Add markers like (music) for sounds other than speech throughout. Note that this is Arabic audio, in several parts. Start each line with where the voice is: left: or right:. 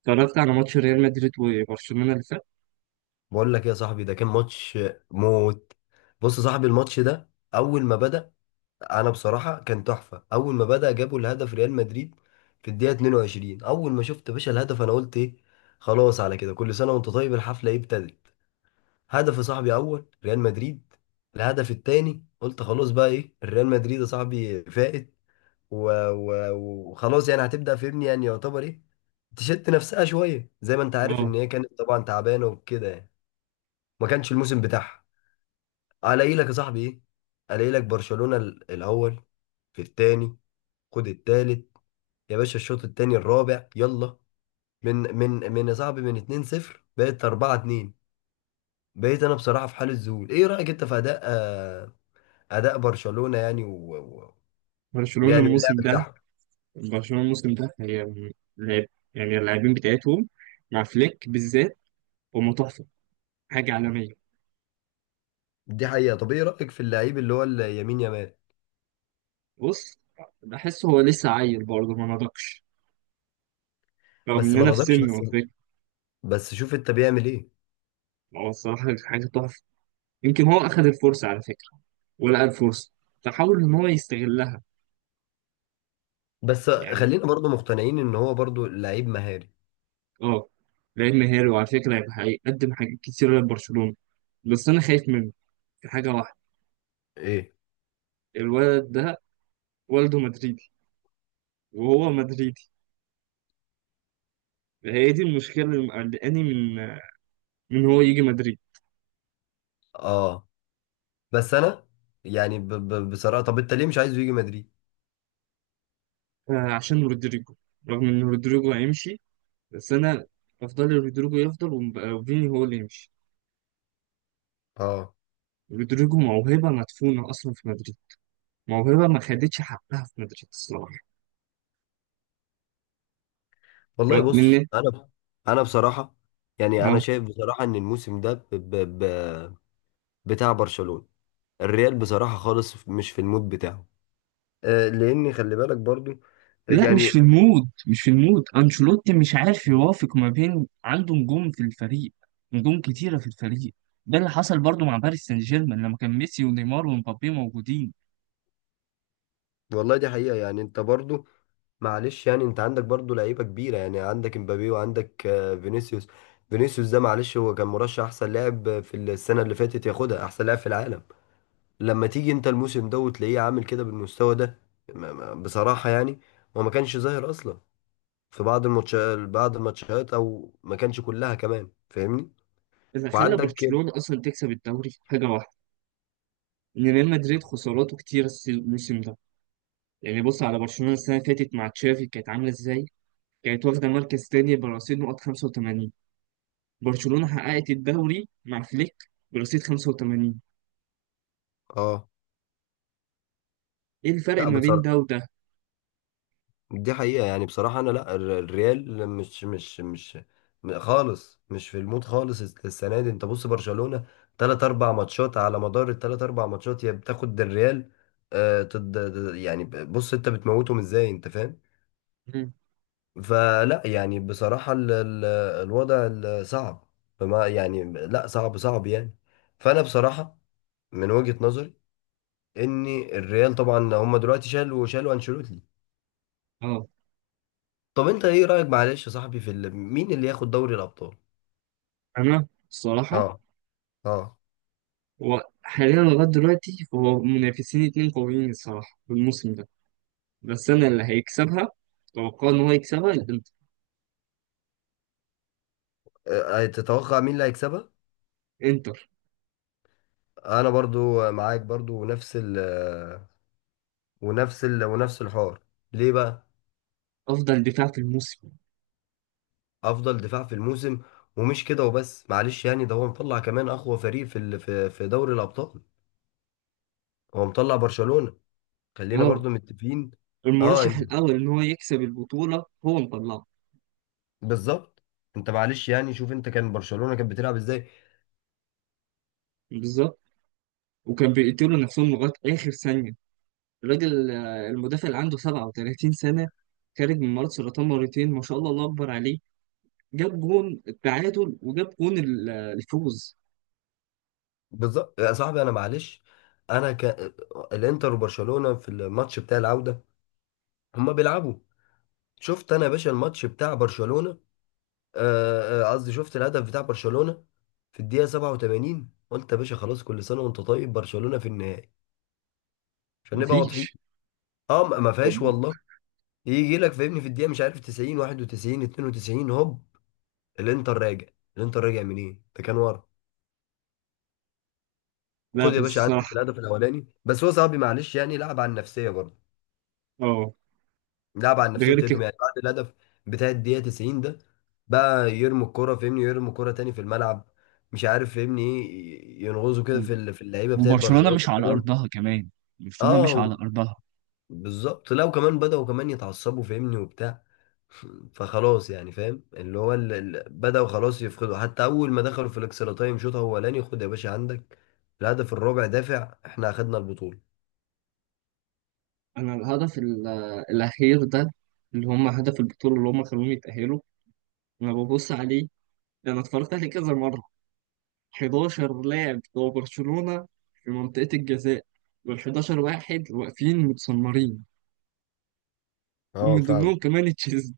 right: اتفرجت على ماتش ريال مدريد وبرشلونة اللي فات.
left: بقول لك يا صاحبي ده كان ماتش موت. بص يا صاحبي الماتش ده اول ما بدأ، انا بصراحة كان تحفة. اول ما بدأ جابوا الهدف ريال مدريد في الدقيقة 22. اول ما شفت يا باشا الهدف انا قلت ايه، خلاص على كده، كل سنة وانت طيب، الحفلة ايه ابتدت. هدف يا صاحبي اول ريال مدريد، الهدف التاني قلت خلاص، بقى ايه الريال مدريد يا صاحبي فائت. و- و- وخلاص يعني هتبدأ، فهمني يعني يعتبر ايه، تشت نفسها شوية، زي ما انت عارف ان
right: اه،
left: هي كانت طبعا تعبانة وكده يعني، ما كانش الموسم بتاعها. الاقي لك يا صاحبي ايه، الاقي لك برشلونة الاول، في الثاني، خد الثالث، يا باشا الشوط الثاني الرابع يلا. من يا صاحبي من 2-0 بقت 4-2. بقيت انا بصراحة في حالة ذهول. ايه رأيك انت في اداء اداء برشلونة يعني و... و...
right: برشلونة
left: ويعني اللعب
right: الموسم ده
left: بتاعهم.
right: برشلونة الموسم ده لعب. يعني اللاعبين بتاعتهم مع فليك بالذات هم تحفة، حاجة عالمية.
left: دي حقيقة. طب ايه رأيك في اللعيب اللي هو اليمين يامال؟
right: بص، بحس هو لسه عيل برضه ما نضجش رغم
left: بس
right: ان
left: ما
right: انا في
left: نضجش،
right: سنه على
left: بس
right: فكرة.
left: بس شوف انت بيعمل ايه.
right: هو الصراحة حاجة تحفة. يمكن هو اخذ الفرصة على فكرة ولقى الفرصة فحاول ان هو يستغلها.
left: بس
right: يعني
left: خلينا برضو مقتنعين ان هو برضو لعيب مهاري.
right: اه لعيب مهاري وعلى فكرة هيبقى هيقدم حاجات كتيرة لبرشلونة. بس انا خايف منه في حاجة واحدة.
left: ايه؟
right: الولد ده والده مدريدي وهو مدريدي. هي دي المشكلة اللي مقلقاني من هو يجي مدريد.
left: اه. بس انا يعني ب ب بصراحه طب انت ليه مش عايزه يجي مدريد؟
right: عشان رودريجو. رغم إن رودريجو هيمشي، بس أنا أفضل رودريجو يفضل ومبقى وفيني هو اللي يمشي.
left: اه.
right: رودريجو موهبة مدفونة أصلا في مدريد، موهبة ما خدتش حقها في مدريد الصراحة.
left: والله
right: رغم
left: بص
right: إن
left: انا، انا بصراحه يعني انا
right: أه
left: شايف بصراحه ان الموسم ده ب ب ب بتاع برشلونه. الريال بصراحه خالص مش في المود بتاعه، آه لان خلي بالك برضو
right: لا، مش في
left: يعني.
right: المود مش في المود أنشيلوتي مش عارف يوافق ما بين عنده نجوم في الفريق، نجوم كتيرة في الفريق. ده اللي حصل برضو مع باريس سان جيرمان لما كان ميسي ونيمار ومبابي موجودين.
left: والله دي حقيقه يعني، انت برضو معلش يعني انت عندك برضو لعيبه كبيره، يعني عندك امبابي وعندك فينيسيوس. فينيسيوس ده معلش هو كان مرشح احسن لاعب في السنه اللي فاتت ياخدها احسن لاعب في العالم، لما تيجي انت الموسم ده وتلاقيه عامل كده بالمستوى ده، بصراحة يعني هو ما كانش ظاهر اصلا في بعض الماتشات، بعض الماتشات او ما كانش كلها كمان فاهمني،
right: اللي خلى
left: وعندك كده.
right: برشلونة أصلا تكسب الدوري حاجة واحدة، إن ريال مدريد خساراته كتير الموسم ده. يعني بص على برشلونة السنة اللي فاتت مع تشافي كانت عاملة إزاي. كانت واخدة مركز تاني برصيد نقط 85. برشلونة حققت الدوري مع فليك برصيد 85.
left: اه.
right: إيه الفرق
left: لا
right: ما بين
left: بصراحة
right: ده وده؟
left: دي حقيقة، يعني بصراحة انا لا، الريال مش خالص مش في المود خالص، السنة دي انت بص برشلونة تلات اربع ماتشات، على مدار التلات اربع ماتشات يا بتاخد الريال، آه تد... يعني بص انت بتموتهم ازاي انت فاهم.
right: مم.
left: فلا يعني بصراحة ال الوضع صعب، فما يعني لا صعب صعب يعني. فأنا بصراحة من وجهة نظري إن الريال طبعا هم دلوقتي شالوا أنشيلوتي.
right: اه،
left: طب أنت إيه رأيك معلش يا صاحبي في مين اللي ياخد دوري الأبطال؟
right: انا الصراحه
left: أه. أه.
right: هو حاليا لغايه دلوقتي هو منافسين اتنين قويين الصراحه في الموسم ده. بس انا اللي هيكسبها اتوقع ان هو يكسبها الانتر.
left: أه، تتوقع مين اللي هيكسبها؟
right: انتر.
left: أنا برضو معاك برضو ونفس ونفس الحوار. ليه بقى؟
right: افضل دفاع في الموسم.
left: افضل دفاع في الموسم. ومش كده وبس، معلش يعني ده هو مطلع كمان اقوى فريق في في دوري الابطال، هو مطلع برشلونة، خلينا
right: اه،
left: برضو متفقين. اه.
right: المرشح الأول إن هو يكسب البطولة هو مطلعه.
left: بالظبط. انت معلش يعني شوف انت كان برشلونة كانت بتلعب ازاي.
right: بالظبط، وكان بيقتلوا نفسهم لغاية آخر ثانية. الراجل، المدافع اللي عنده 37 سنة، خارج من مرض سرطان مرتين، ما شاء الله، الله أكبر عليه. جاب جون التعادل وجاب جون الفوز.
left: بالظبط يا صاحبي. انا معلش انا ك... الانتر وبرشلونة في الماتش بتاع العودة هما بيلعبوا. شفت انا يا باشا الماتش بتاع برشلونة، قصدي شفت الهدف بتاع برشلونة في الدقيقة 87، قلت يا باشا خلاص، كل سنة وانت طيب، برشلونة في النهائي عشان نبقى واضحين.
right: مفيش.
left: اه ما ما فيهاش والله. يجي لك فاهمني في الدقيقه مش عارف 90 91 92 هوب الانتر راجع. الانتر راجع منين؟ ده كان ورا.
right: لا
left: خد
right: بس
left: يا باشا عندك
right: الصراحة
left: الهدف الاولاني، بس هو صاحبي معلش يعني لعب على النفسيه برضه،
right: اه،
left: لعب على
right: ده
left: النفسيه
right: غير
left: بتاعتهم
right: كده.
left: يعني. بعد الهدف بتاع الدقيقه 90 ده بقى يرموا الكرة، فاهمني يرموا الكرة تاني في الملعب، مش عارف فاهمني ايه، ينغزوا كده في اللعيبه بتاعت
right: وبرشلونة
left: برشلونه.
right: مش على أرضها كمان، برشلونة مش على
left: اه
right: أرضها.
left: بالظبط. لا وكمان بدأوا كمان يتعصبوا فاهمني وبتاع. (laughs) فخلاص يعني فاهم اللي هو بدأوا خلاص يفقدوا، حتى أول ما دخلوا في الإكسترا تايم شوط أولاني، خد يا باشا عندك الهدف الرابع دافع، إحنا أخدنا البطولة.
right: أنا الهدف الأخير ده، اللي هم هدف البطولة اللي هم خلوهم يتأهلوا، أنا ببص عليه. ده انا اتفرجت عليه كذا مره. 11 لاعب بتوع برشلونه في منطقه الجزاء، وال 11 واحد واقفين متسمرين،
left: اه
right: ومن
left: فاهم.
right: ضمنهم كمان تشيزني.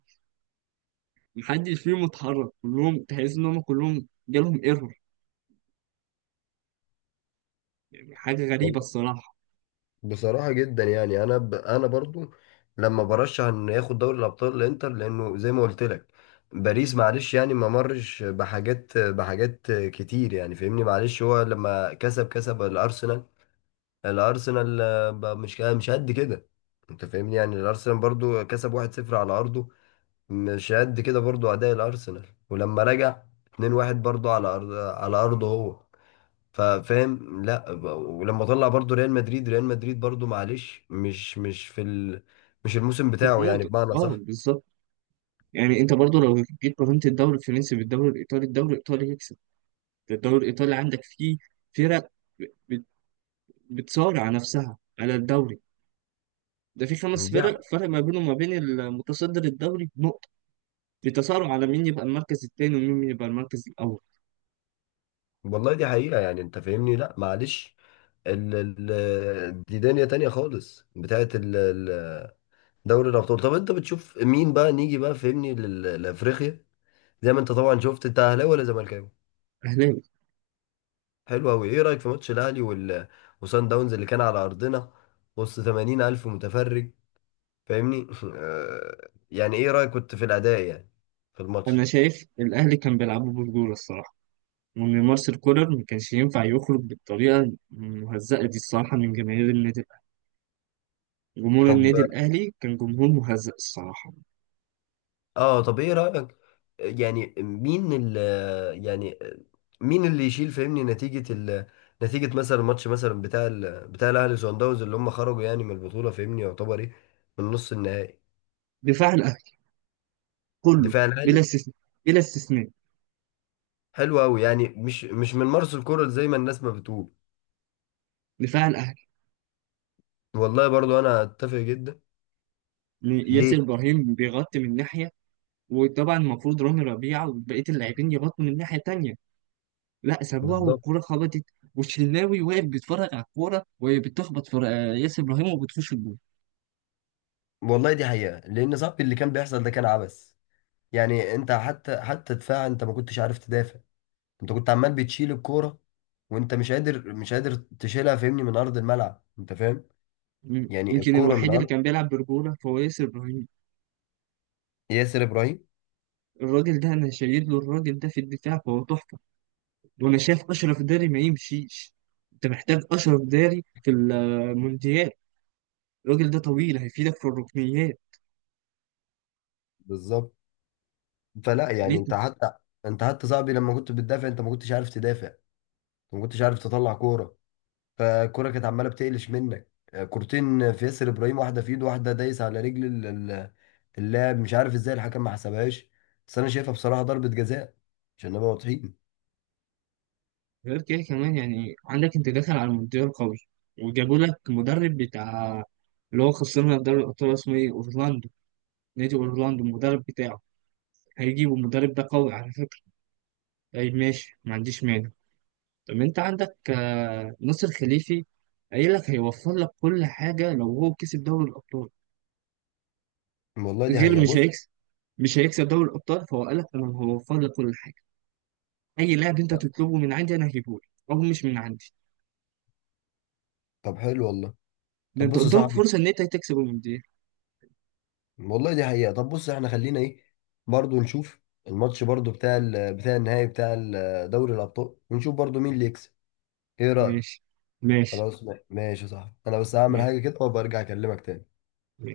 right: محدش فيهم اتحرك، كلهم تحس ان هم كلهم جالهم ايرور. يعني حاجه غريبه
left: والله
right: الصراحه.
left: بصراحة جدا يعني أنا برضو لما برشح إنه ياخد دوري الأبطال الإنتر، لأنه زي ما قلت لك باريس معلش يعني ما مرش بحاجات كتير يعني فاهمني، معلش هو لما كسب، كسب الأرسنال، الارسنال آه، بقى مش قد كده. انت فاهمني يعني الارسنال برضو كسب 1-0 على ارضه، مش قد كده برضو اداء الارسنال. ولما رجع 2-1 برضو على ارضه هو، ففاهم لا، ولما طلع برضو ريال مدريد برضو معلش مش في ال... مش الموسم
right: في
left: بتاعه يعني
right: الموضوع
left: بمعنى
right: اه،
left: صح.
right: بالظبط. يعني انت برضو لو جيت قارنت الدوري الفرنسي بالدوري الايطالي، الدوري الايطالي يكسب. ده الدوري الايطالي عندك فيه فرق بت- بتصارع نفسها على الدوري. ده في خمس
left: دي ح-
right: فرق، فرق ما بينهم وما بين المتصدر الدوري، بتصارع على مين يبقى المركز التاني ومين يبقى المركز الأول.
left: والله دي حقيقة، يعني انت فاهمني لا معلش، ال... دي دنيا تانية خالص بتاعت دوري الابطال. طب انت بتشوف مين بقى نيجي بقى فهمني لافريقيا؟ زي ما انت طبعا شفت، انت اهلاوي ولا زملكاوي؟
right: أهلاوي.
left: حلو قوي. ايه رايك في ماتش الاهلي وسان داونز اللي كان على ارضنا وسط 80 الف متفرج فاهمني؟ (laughs) آه، يعني ايه رايك كنت في الاداء يعني في الماتش؟
right: أنا شايف الأهلي كان بيلعبوا برجولة الصراحة، وإن مارسيل كولر ما كانش ينفع يخرج بالطريقة المهزأة دي الصراحة من جماهير النادي الأهلي. جمهور
left: طب
right: النادي الأهلي كان جمهور مهزأ الصراحة.
left: اه، طب ايه رأيك؟ يعني مين ال يعني مين اللي يشيل فهمني نتيجة مثلا الماتش، مثلا بتاع بتاع الاهلي وصن داونز اللي هم خرجوا يعني من البطولة فهمني، يعتبر ايه، من نص النهائي؟
right: دفاع الأهلي كله،
left: دفاع
right: بلا
left: الاهلي.
right: استثناء، بلا استثناء.
left: حلو قوي. يعني مش مش من مارس الكرة زي ما الناس ما بتقول؟
right: دفاع الأهلي.
left: والله برضو انا اتفق جدا.
right: ياسر
left: ليه؟
right: إبراهيم بيغطي من ناحية، وطبعا المفروض رامي ربيعة وبقية اللاعبين يغطوا من ناحية تانية. لا، سابوها
left: بالظبط.
right: والكورة خبطت. والشناوي واقف بيتفرج على الكورة وهي بتخبط في ياسر إبراهيم وبتخش الجول.
left: والله دي حقيقة، لان صاحبي اللي كان بيحصل ده كان عبث، يعني انت حتى حتى دفاع انت ما كنتش عارف تدافع، انت كنت عمال بتشيل الكوره وانت مش قادر تشيلها فاهمني من ارض الملعب انت فاهم.
right: مم.
left: يعني
right: يمكن
left: الكوره من
right: الوحيد اللي
left: ارض
right: كان بيلعب برجولة فهو ياسر إبراهيم.
left: ياسر ابراهيم.
right: الراجل ده أنا شايل له، الراجل ده في الدفاع فهو تحفة. وأنا شايف أشرف داري ما يمشيش، أنت محتاج أشرف داري في المونديال. الراجل ده طويل هيفيدك في الركنيات.
left: بالظبط. فلا يعني
right: ليه؟
left: انت حتى صاحبي لما كنت بتدافع انت ما كنتش عارف تدافع، انت ما كنتش عارف تطلع كوره، فالكوره كانت عماله بتقلش منك آه، كورتين في ياسر ابراهيم، واحده في ايده واحده دايس على رجل ال- اللاعب، مش عارف ازاي الحكم ما حسبهاش، بس انا شايفها بصراحه ضربه جزاء عشان نبقى واضحين.
right: غير كده كمان، يعني عندك أنت داخل على المونديال قوي وجابوا لك مدرب بتاع اللي هو خسرنا دوري الأبطال اسمه إيه أورلاندو، نادي اورلاندو المدرب بتاعه. هيجيبوا المدرب ده قوي على فكره. اي ماشي، ما عنديش مانع. طب انت عندك ناصر خليفي قايل لك هيوفر لك كل حاجه لو هو كسب دوري الابطال.
left: والله دي
right: غير
left: حقيقه
right: مش
left: بص.
right: هيكسب، مش هيكسب دوري الابطال فهو قال لك انا هوفر لك كل حاجه، اي لاعب انت تطلبه من عندي انا هجيبه لك او مش من عندي.
left: طب حلو والله.
right: ده
left: طب
right: انت
left: بص يا
right: قدامك
left: صاحبي
right: فرصه ان انت تكسب المونديال.
left: والله دي حقيقة، طب بص احنا خلينا ايه برضو نشوف الماتش برضو بتاع بتاع النهائي بتاع دوري الأبطال، ونشوف برضو مين اللي يكسب، ايه رأيك؟
right: ماشي، ماشي،
left: خلاص ماشي صح، انا بس هعمل
right: ماشي.
left: حاجة كده وبرجع اكلمك تاني